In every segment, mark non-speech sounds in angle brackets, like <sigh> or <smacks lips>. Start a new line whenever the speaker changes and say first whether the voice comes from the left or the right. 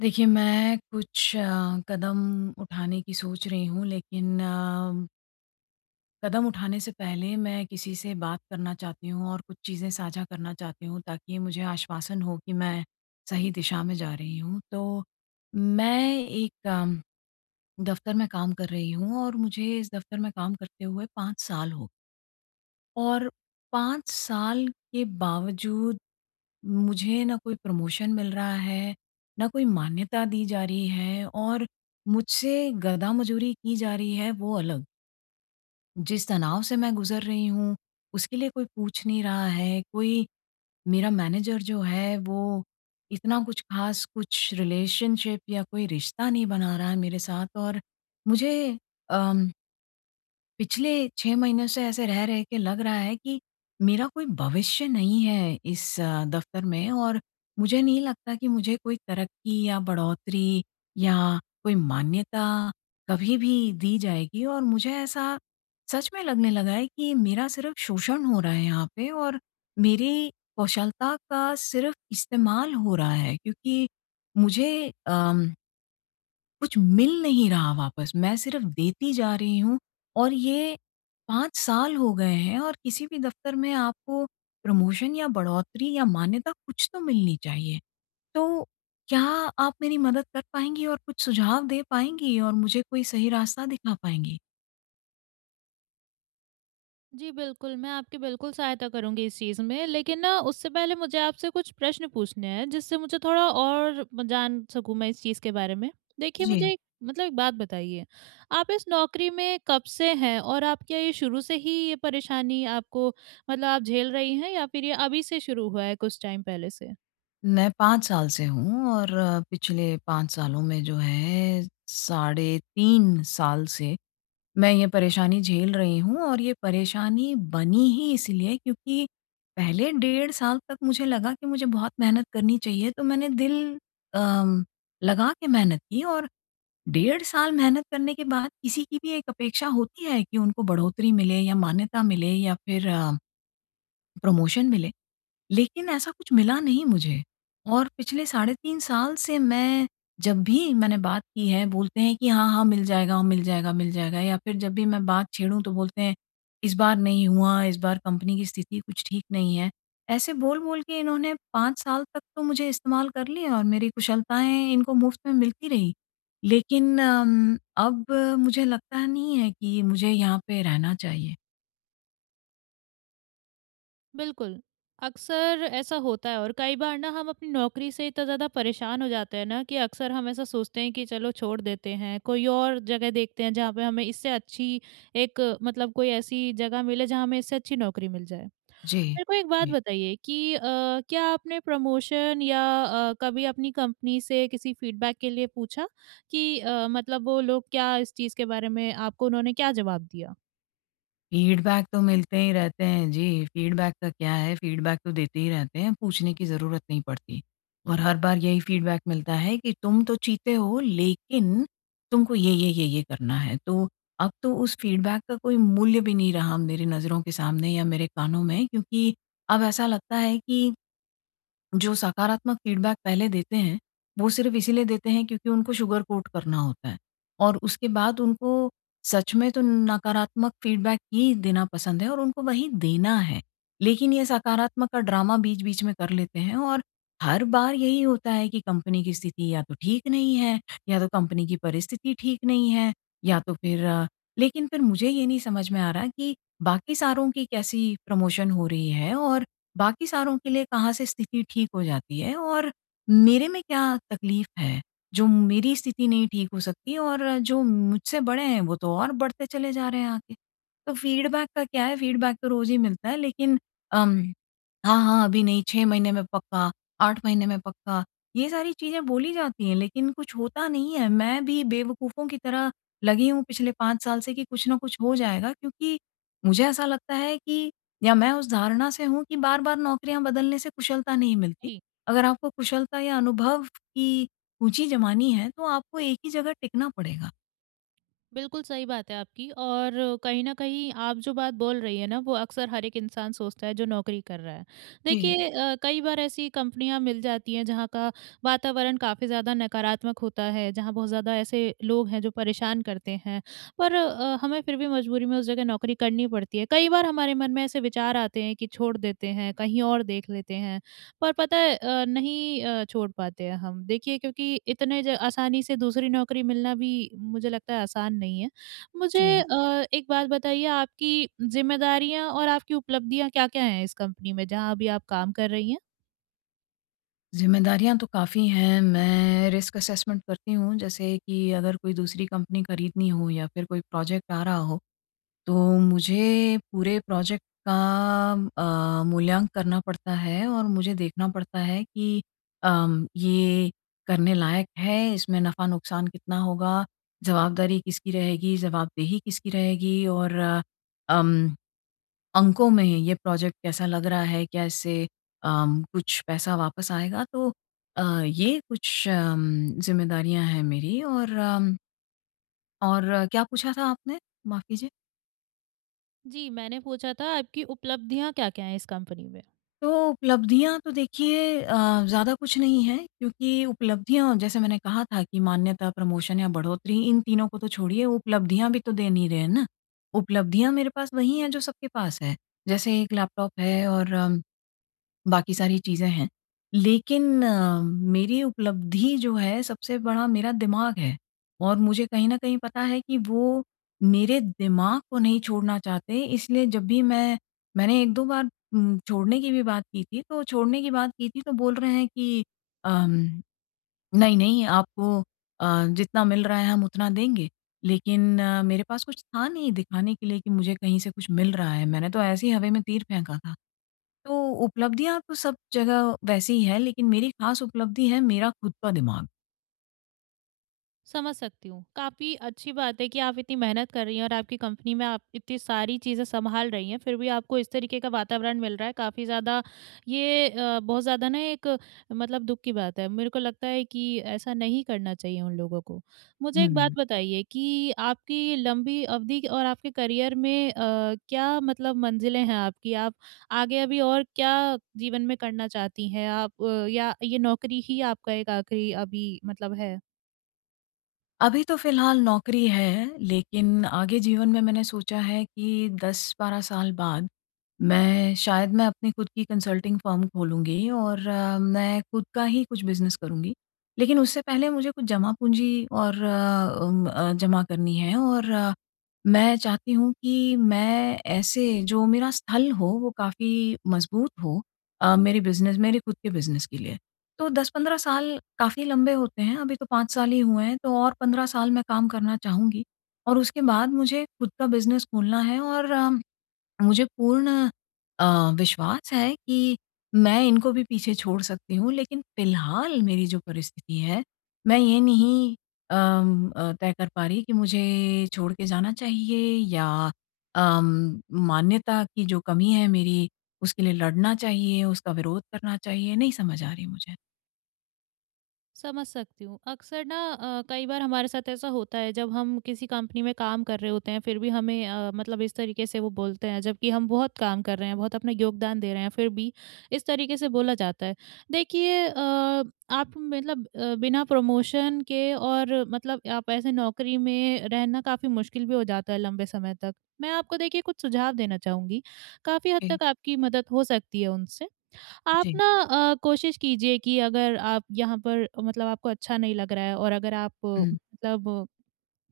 left: देखिए, मैं कुछ अ, कदम उठाने की सोच रही हूँ। लेकिन अ कदम उठाने से पहले मैं किसी से बात करना चाहती हूँ और कुछ चीज़ें साझा करना चाहती हूँ, ताकि मुझे आश्वासन हो कि मैं सही दिशा में जा रही हूँ। तो मैं एक दफ़्तर में काम कर रही हूँ और मुझे इस दफ़्तर में काम करते हुए 5 साल हो और 5 साल के बावजूद मुझे ना कोई प्रमोशन मिल रहा है, ना कोई मान्यता दी जा रही है। और मुझसे गधा-मजूरी की जा रही है वो अलग। जिस तनाव से मैं गुज़र रही हूँ उसके लिए कोई पूछ नहीं रहा है। कोई मेरा मैनेजर जो है वो इतना कुछ ख़ास कुछ रिलेशनशिप या कोई रिश्ता नहीं बना रहा है मेरे साथ। और मुझे अम पिछले 6 महीने से ऐसे रह-रह के लग रहा है कि मेरा कोई भविष्य नहीं है इस दफ़्तर में। और मुझे नहीं लगता कि मुझे कोई तरक्की या बढ़ोतरी या कोई मान्यता कभी भी दी जाएगी। और मुझे ऐसा सच में लगने लगा है कि मेरा सिर्फ़ शोषण हो रहा है यहाँ पे और मेरी कौशलता का सिर्फ़ इस्तेमाल हो रहा है। क्योंकि मुझे अम कुछ मिल नहीं रहा वापस मैं सिर्फ़ देती जा रही हूँ और ये 5 साल हो गए हैं। और किसी भी दफ़्तर में आपको प्रमोशन या बढ़ोतरी या मान्यता कुछ तो मिलनी चाहिए। तो क्या आप मेरी मदद कर पाएँगी और कुछ सुझाव दे पाएँगी और मुझे कोई सही रास्ता दिखा पाएँगी?
right: जी बिल्कुल, मैं आपकी बिल्कुल सहायता करूँगी इस चीज़ में। लेकिन ना, उससे पहले मुझे आपसे कुछ प्रश्न पूछने हैं जिससे मुझे थोड़ा और जान सकूँ मैं इस चीज़ के बारे में। देखिए, मुझे
left: जी।
right: एक मतलब एक बात बताइए आप इस नौकरी में कब से हैं? और आप, क्या ये शुरू से ही ये परेशानी आपको मतलब आप झेल रही हैं या फ़िर ये अभी से शुरू हुआ है कुछ टाइम पहले से?
left: मैं 5 साल से हूँ और पिछले 5 सालों में जो है साढ़े 3 साल से, मैं ये परेशानी झेल रही हूँ। और ये परेशानी बनी ही इसलिए क्योंकि पहले डेढ़ साल तक मुझे लगा कि मुझे बहुत मेहनत करनी चाहिए। तो मैंने दिल अम, लगा के मेहनत की और डेढ़ साल मेहनत करने के बाद किसी की भी एक अपेक्षा होती है कि उनको बढ़ोतरी मिले या मान्यता मिले या फ़िर अ प्रमोशन मिले। लेकिन ऐसा कुछ मिला नहीं मुझे, और पिछले साढ़े 3 साल से मैं जब भी मैंने बात की है, बोलते हैं कि, "हाँ, हाँ मिल जाएगा, मिल जाएगा, मिल जाएगा।" या फ़िर जब भी मैं बात छेड़ूँ तो बोलते हैं इस बार नहीं हुआ, इस बार कंपनी की स्थिति कुछ ठीक नहीं है। ऐसे बोल-बोल के, इन्होंने 5 साल तक तो मुझे इस्तेमाल कर लिया और मेरी कुशलताएँ इनको मुफ़्त में मिलती रहीं। लेकिन उम्म, अब मुझे लगता नहीं है कि मुझे यहाँ पे रहना चाहिए।
right: बिल्कुल, अक्सर ऐसा होता है और कई बार ना हम अपनी नौकरी से इतना ज़्यादा परेशान हो जाते हैं ना कि अक्सर हम ऐसा सोचते हैं कि चलो छोड़ देते हैं, कोई और जगह देखते हैं जहाँ पे हमें इससे अच्छी एक मतलब कोई ऐसी जगह मिले जहाँ हमें इससे अच्छी नौकरी मिल जाए।
left: जी,
right: मेरे को एक बात
left: जी।
right: बताइए कि अ, क्या आपने प्रमोशन या अ, कभी अपनी कंपनी से किसी फीडबैक के लिए पूछा? कि अ, मतलब वो लोग क्या इस चीज़ के बारे में आपको उन्होंने क्या जवाब दिया।
left: फीडबैक तो मिलते ही रहते हैं जी, फीडबैक का क्या है? फीडबैक तो देते ही रहते हैं, पूछने की ज़रूरत नहीं पड़ती। और हर बार यही फीडबैक मिलता है कि तुम तो चीते हो लेकिन तुमको ये-ये, ये-ये करना है। तो अब तो उस फीडबैक का कोई मूल्य भी नहीं रहा मेरे नज़रों के सामने या मेरे कानों में क्योंकि अब ऐसा लगता है कि जो सकारात्मक फीडबैक पहले देते हैं, वो सिर्फ़ इसीलिए देते हैं क्योंकि उनको सुगर कोट करना होता है, और उसके बाद उनको सच में तो नकारात्मक फीडबैक ही देना पसंद है और उनको वही देना है। लेकिन ये सकारात्मक का ड्रामा बीच-बीच में कर लेते हैं और हर बार यही होता है कि कंपनी की स्थिति या तो ठीक नहीं है या तो कंपनी की परिस्थिति ठीक नहीं है, या तो फिर लेकिन फिर मुझे ये नहीं समझ में आ रहा कि बाकी सारों की कैसी प्रमोशन हो रही है और बाकी सारों के लिए कहाँ से स्थिति ठीक हो जाती है और मेरे में क्या तकलीफ है, जो मेरी स्थिति नहीं ठीक हो सकती? और जो मुझसे बड़े हैं वो तो और बढ़ते चले जा रहे हैं आगे। तो फीडबैक का क्या है? फीडबैक तो रोज़ ही मिलता है लेकिन अम हाँ, हाँ, अभी नहीं 6 महीने में पक्का, 8 महीने में पक्का ये सारी चीजें बोली जाती है लेकिन कुछ होता नहीं है। मैं भी बेवकूफों की तरह लगी हूँ पिछले 5 साल से कि कुछ न कुछ हो जाएगा क्योंकि मुझे ऐसा लगता है कि या मैं उस धारणा से हूँ कि बार-बार नौकरियाँ बदलने से कुशलता नहीं मिलती।
right: ई
left: अगर आपको कुशलता या अनुभव की ऊँची जमानी है तो आपको एक ही जगह टिकना पड़ेगा।
right: बिल्कुल सही बात है आपकी और कहीं न कहीं आप जो बात बोल रही है ना वो अक्सर हर एक इंसान सोचता है जो नौकरी कर रहा है।
left: जी।
right: देखिए अ, कई बार ऐसी कंपनियाँ मिल जाती हैं जहाँ का वातावरण काफ़ी ज़्यादा नकारात्मक होता है, जहाँ बहुत ज़्यादा ऐसे लोग हैं जो परेशान करते हैं। पर अ, हमें फिर भी मजबूरी में उस जगह नौकरी करनी पड़ती है, कई बार हमारे मन में ऐसे विचार आते हैं कि छोड़ देते हैं कहीं और देख लेते है। पर पता है अ, नहीं अ, छोड़ पाते हैं हम, देखिए क्योंकि इतने ज आसानी से दूसरी नौकरी मिलना भी मुझे लगता है आसान नहीं है। मुझे
left: जी।
right: अ, एक बात बताइए आपकी जिम्मेदारियाँ और आपकी उपलब्धियाँ क्या-क्या है इस कंपनी में जहाँ अभी आप काम कर रही हैं?
left: ज़िम्मेदारियाँ तो काफ़ी हैं, मैं रिस्क असेसमेंट करती हूँ जैसे कि अगर कोई दूसरी कंपनी खरीदनी हो या फिर कोई प्रोजेक्ट आ रहा हो, तो मुझे पूरे प्रोजेक्ट का अ, मूल्यांक करना पड़ता है, और मुझे देखना पड़ता है कि अम, ये करने लायक है इसमें नफ़ा-नुकसान कितना होगा? जवाबदारी किसकी रहेगी, जवाबदेही किसकी रहेगी और अम, अंकों में ये प्रोजेक्ट कैसा लग रहा है? क्या इससे अम, कुछ पैसा वापस आएगा? तो अ, ये कुछ अम, जिम्मेदारियाँ है मेरी और अम और क्या पूछा था आपने? माफ़ कीजिए।
right: जी मैंने पूछा था आपकी उपलब्धियाँ क्या-क्या हैं इस कंपनी में?
left: तो उपलब्धियाँ तो देखिए अ, ज़्यादा कुछ नहीं है, क्योंकि उपलब्धियाँ जैसे मैंने कहा था कि मान्यता, प्रमोशन या बढ़ोतरी इन तीनों को तो छोड़िए उपलब्धियाँ भी तो दे नहीं रहे हैं ना, उपलब्धियाँ मेरे पास वहीं हैं जो सबके पास हैं। जैसे एक लैपटॉप है और बाकी सारी चीजें हैं लेकिन अ, मेरी उपलब्धि जो है, सबसे बड़ा मेरा दिमाग है और मुझे कहीं न कहीं पता है कि वो मेरे दिमाग को नहीं छोड़ना चाहते हैं इसलिए जब भी मैं मैंने 1-2 बार म छोड़ने की भी बात की थी तो छोड़ने की बात की थी तो बोल रहे हैं कि अम, "नहीं-नहीं आपको अ, जितना मिल रहा है हम उतना देंगे।" लेकिन अ, मेरे पास कुछ था नहीं दिखाने के लिए कि मुझे कहीं से कुछ मिल रहा है, मैंने तो ऐसी ही हवा में तीर फेंका था। तो उपलब्धियाँ तो सब जगह वैसे ही हैं, लेकिन मेरी खास उपलब्धि है मेरा खुद का दिमाग।
right: समझ सकती हूँ, काफ़ी अच्छी बात है कि आप इतनी मेहनत कर रही हैं और आपकी कंपनी में आप इतनी सारी चीज़ें सँभाल रही हैं फिर भी आपको इस तरीके का वातावरण मिल रहा है, काफ़ी ज़्यादा ये अ, बहुत ज़्यादा ना एक मतलब दुःख की बात है, मेरे को लगता है कि ऐसा नहीं करना चाहिए उन लोगों को। मुझे एक बात
left: हुँ।
right: बताइए कि आपकी लंबी अवधि क और आपके करियर में अ, क्या मतलब मंजिलें हैं आपकी? आप आगे अभी और क्या जीवन में करना चाहती हैं? आप या ये नौकरी ही आपका एक आखिरी अभी मतलब है?
left: अभी तो फिलहाल नौकरी है, लेकिन आगे जीवन में मैंने सोचा है कि 10-12 साल बाद मैं शायद मैं अपनी खुद की कंसल्टिंग फर्म खोलूँगी और मैं खुद का ही कुछ बिजनेस करुँगी। लेकिन उससे पहले मुझे कुछ जमा-पूँजी और उम, अ, जमा करनी है और मैं चाहती हूँ कि मैं ऐसे जो मेरा स्थल हो वो काफ़ी मजबूत हो, अ, मेरे बिजनेस मेरे खुद के बिजनेस के लिए। तो 10-15 साल काफ़ी लंबे होते हैं, अभी तो 5 साल ही हुए हैं तो और 15 साल मैं काम करना चाहूँगी और उसके बाद मुझे खुद का बिजनेस खोलना है और अ, मुझे पूर्ण अ, विश्वास है कि मैं इनको भी पीछे छोड़ सकती हूँ, लेकिन फिलहाल मेरी जो परिस्थिति है मैं ये नहीं अम, अ, तय कर पा रही कि मुझे छोड़ के जाना चाहिए या अम, मान्यता की जो कमी है मेरी, उसके लिए लड़ना चाहिए, उसका विरोध करना चाहिए नहीं समझ आ रही मुझे।
right: समझ सकती हूँ, अक्सर ना अ, कई बार हमारे साथ ऐसा होता है जब हम किसी कंपनी में काम कर रहे होते हैं फिर भी हमें अ, मतलब इस तरीके से वो बोलते हैं, जबकि हम बहुत काम कर रहे हैं, बहुत अपना योगदान दे रहे हैं फिर भी, इस तरीके से बोला जाता है। देखिए अ, आप मतलब अ, बिना प्रमोशन के और मतलब आप ऐसे नौकरी में रहना काफ़ी मुश्किल भी हो जाता है लंबे समय तक। मैं आपको देखिए कुछ सुझाव देना चाहूँगी, काफ़ी हद
left: जी।
right: तक आपकी मदद हो सकती है उनसे। आप
left: जी।
right: ना अ, कोशिश कीजिए कि अगर आप यहाँ पर मतलब आपको अच्छा नहीं लग रहा है और अगर आप
left: हुँ।
right: मतलब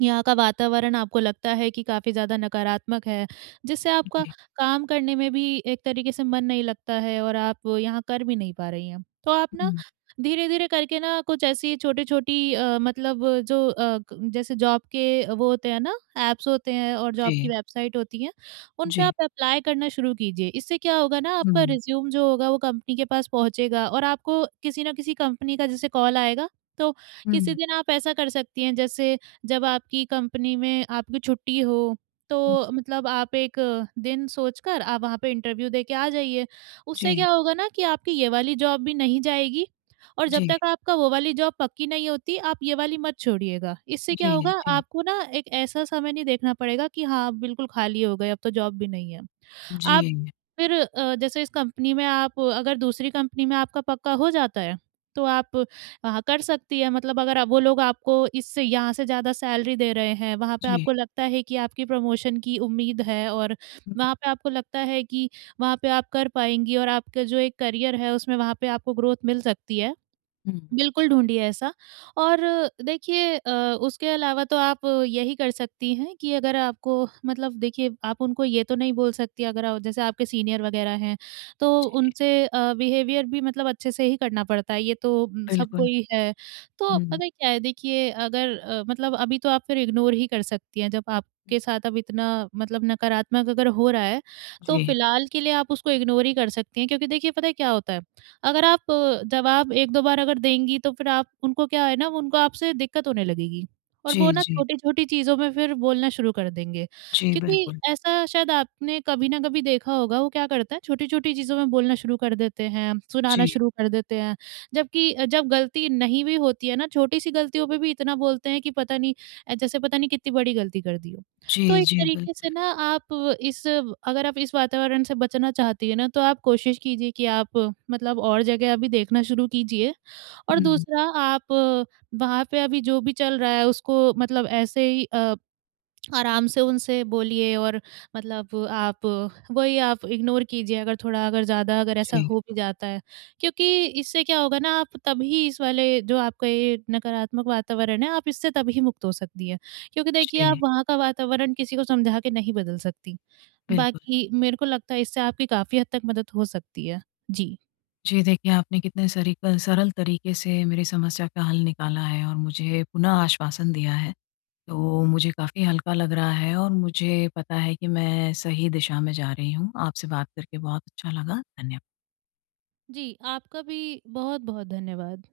right: यहाँ का वातावरण आपको लगता है कि काफ़ी ज़्यादा नकारात्मक है, जिससे आपका
left: जी।
right: काम करने में भी एक तरीके से मन नहीं लगता है और आप यहाँ कर भी नहीं पा रही हैं, तो आप ना
left: हुँ।
right: धीरे-धीरे करके ना कुछ ऐसी छोटे-छोटी अ, मतलब जो अ, क जैसे जॉब के वो होते हैं ना, ऐप्स होते हैं और जॉब की
left: जी।
right: वेबसाइट होती हैं उन पे
left: जी।
right: आप एप्लाई करना शुरू कीजिए। इससे क्या होगा ना आपका
left: हुँ।
right: रिज्यूम जो होगा, वो कंपनी के पास पहुँचेगा और आपको किसी ना किसी कंपनी का जैसे कॉल आएगा, तो किसी
left: हुँ।
right: दिन आप ऐसा कर सकती हैं जैसे जब आपकी कंपनी में आपकी छुट्टी हो,
left: हुँ।
right: तो मतलब आप एक दिन सोचकर आप वहाँ पे इंटरव्यू दे के आ जाइए। उससे
left: जी।
right: क्या होगा ना कि आपकी ये वाली जॉब भी नहीं जाएगी और जब
left: जी।
right: तक आपका वो वाली जॉब पक्की नहीं होती, आप ये वाली मत छोड़िएगा, इससे क्या
left: जी,
right: होगा
left: जी।
right: आपको ना एक ऐसा समय नहीं देखना पड़ेगा कि हाँ बिल्कुल खाली हो गए अब तो जॉब भी नहीं है। आप
left: जी।
right: फिर अ, जैसे इस कंपनी में आप अगर दूसरी कंपनी में आपका पक्का हो जाता है, तो आप, वहाँ कर सकती है मतलब अगर वो लोग आपको इससे यहाँ से ज़्यादा सैलरी दे रहे हैं, वहाँ पे
left: जी।
right: आपको लगता है कि आपकी प्रमोशन की उम्मीद है और वहाँ पे आपको लगता है कि वहाँ पे आप कर पाएँगी और आपका जो एक करियर है उसमें वहाँ पे आपको ग्रोथ मिल सकती है।
left: हुँ।
right: बिल्कुल ढूँढ़िए ऐसा और देखिए अ, उसके अलावा तो आप यही कर सकती हैं कि अगर आपको मतलब देखिए आप उनको ये तो नहीं बोल सकती अगर आ जैसे आपके सीनियर वगैरह हैं, तो
left: जी।
right: उनसे अ, बिहेवियर भी मतलब अच्छे से ही करना पड़ता है, ये तो सबको
left: बिल्कुल।
right: ही है। तो
left: हुँ।
right: पता है क्या है, देखिए अगर अ, मतलब अभी तो आप फिर इग्नोर ही कर सकती हैं जब आपके साथ अब इतना मतलब नकारात्मक अगर हो रहा है। तो
left: जी।
right: फिलहाल के लिए आप उसको इग्नोर ही कर सकती हैं क्योंकि देखिए पता है क्या होता है, अगर आप जवाब 1-2 बार अगर देंगी, तो फिर आप उनको क्या है ना उनको आपसे दिक्कत होने लगेगी और वो
left: जी,
right: ना
left: जी।
right: छोटे-छोटी चीज़ों में फिर बोलना शुरू कर देंगे
left: जी,
right: क्योंकि
left: बिल्कुल।
right: ऐसा शायद आपने कभी ना कभी देखा होगा वो क्या करता है छोटी-छोटी चीज़ों में बोलना शुरू कर देते हैं, सुनाना
left: जी।
right: शुरू कर देते हैं जबकि जब गलती नहीं भी होती है ना छोटी सी गलतियों पे भी इतना बोलते हैं कि पता नहीं अ, जैसे पता नहीं कितनी बड़ी गलती कर दी हो। तो
left: जी,
right: एक
left: जी।
right: तरीके से
left: बिल्कुल।
right: ना आप इस अगर आप इस वातावरण से बचना चाहती हैं ना, तो आप कोशिश कीजिए कि आप मतलब और जगह अभी देखना शुरू कीजिए और
left: हुँ।
right: दूसरा आप वहाँ पे अभी जो भी चल रहा है उसको मतलब ऐसे ही अ, <smacks lips> आराम से उनसे बोलिए और मतलब आप वही आप इग्नोर कीजिए अगर थोड़ा अगर ज़्यादा अगर ऐसा
left: जी।
right: हो भी जाता है क्योंकि इससे क्या होगा ना आप तभी इस वाले जो आपका ये नकारात्मक वातावरण है, आप इससे तभी मुक्त हो सकती है क्योंकि देखिए आप
left: जी।
right: वहाँ का वातावरण किसी को समझा के नहीं बदल सकती।
left: बिल्कुल।
right: बाकी मेरे को लगता है इससे आपकी काफ़ी हद तक मदद हो सकती है। जी।
left: जी, देखिए आपने कितने सरीकल सरल तरीके से मेरी समस्या का हल निकाला है और मुझे पुनः आश्वासन दिया है, तो मुझे काफ़ी हल्का लग रहा है और मुझे पता है कि मैं सही दिशा में जा रही हूँ। आपसे बात करके बहुत अच्छा लगा। धन्य
right: जी, आपका भी बहुत-बहुत धन्यवाद।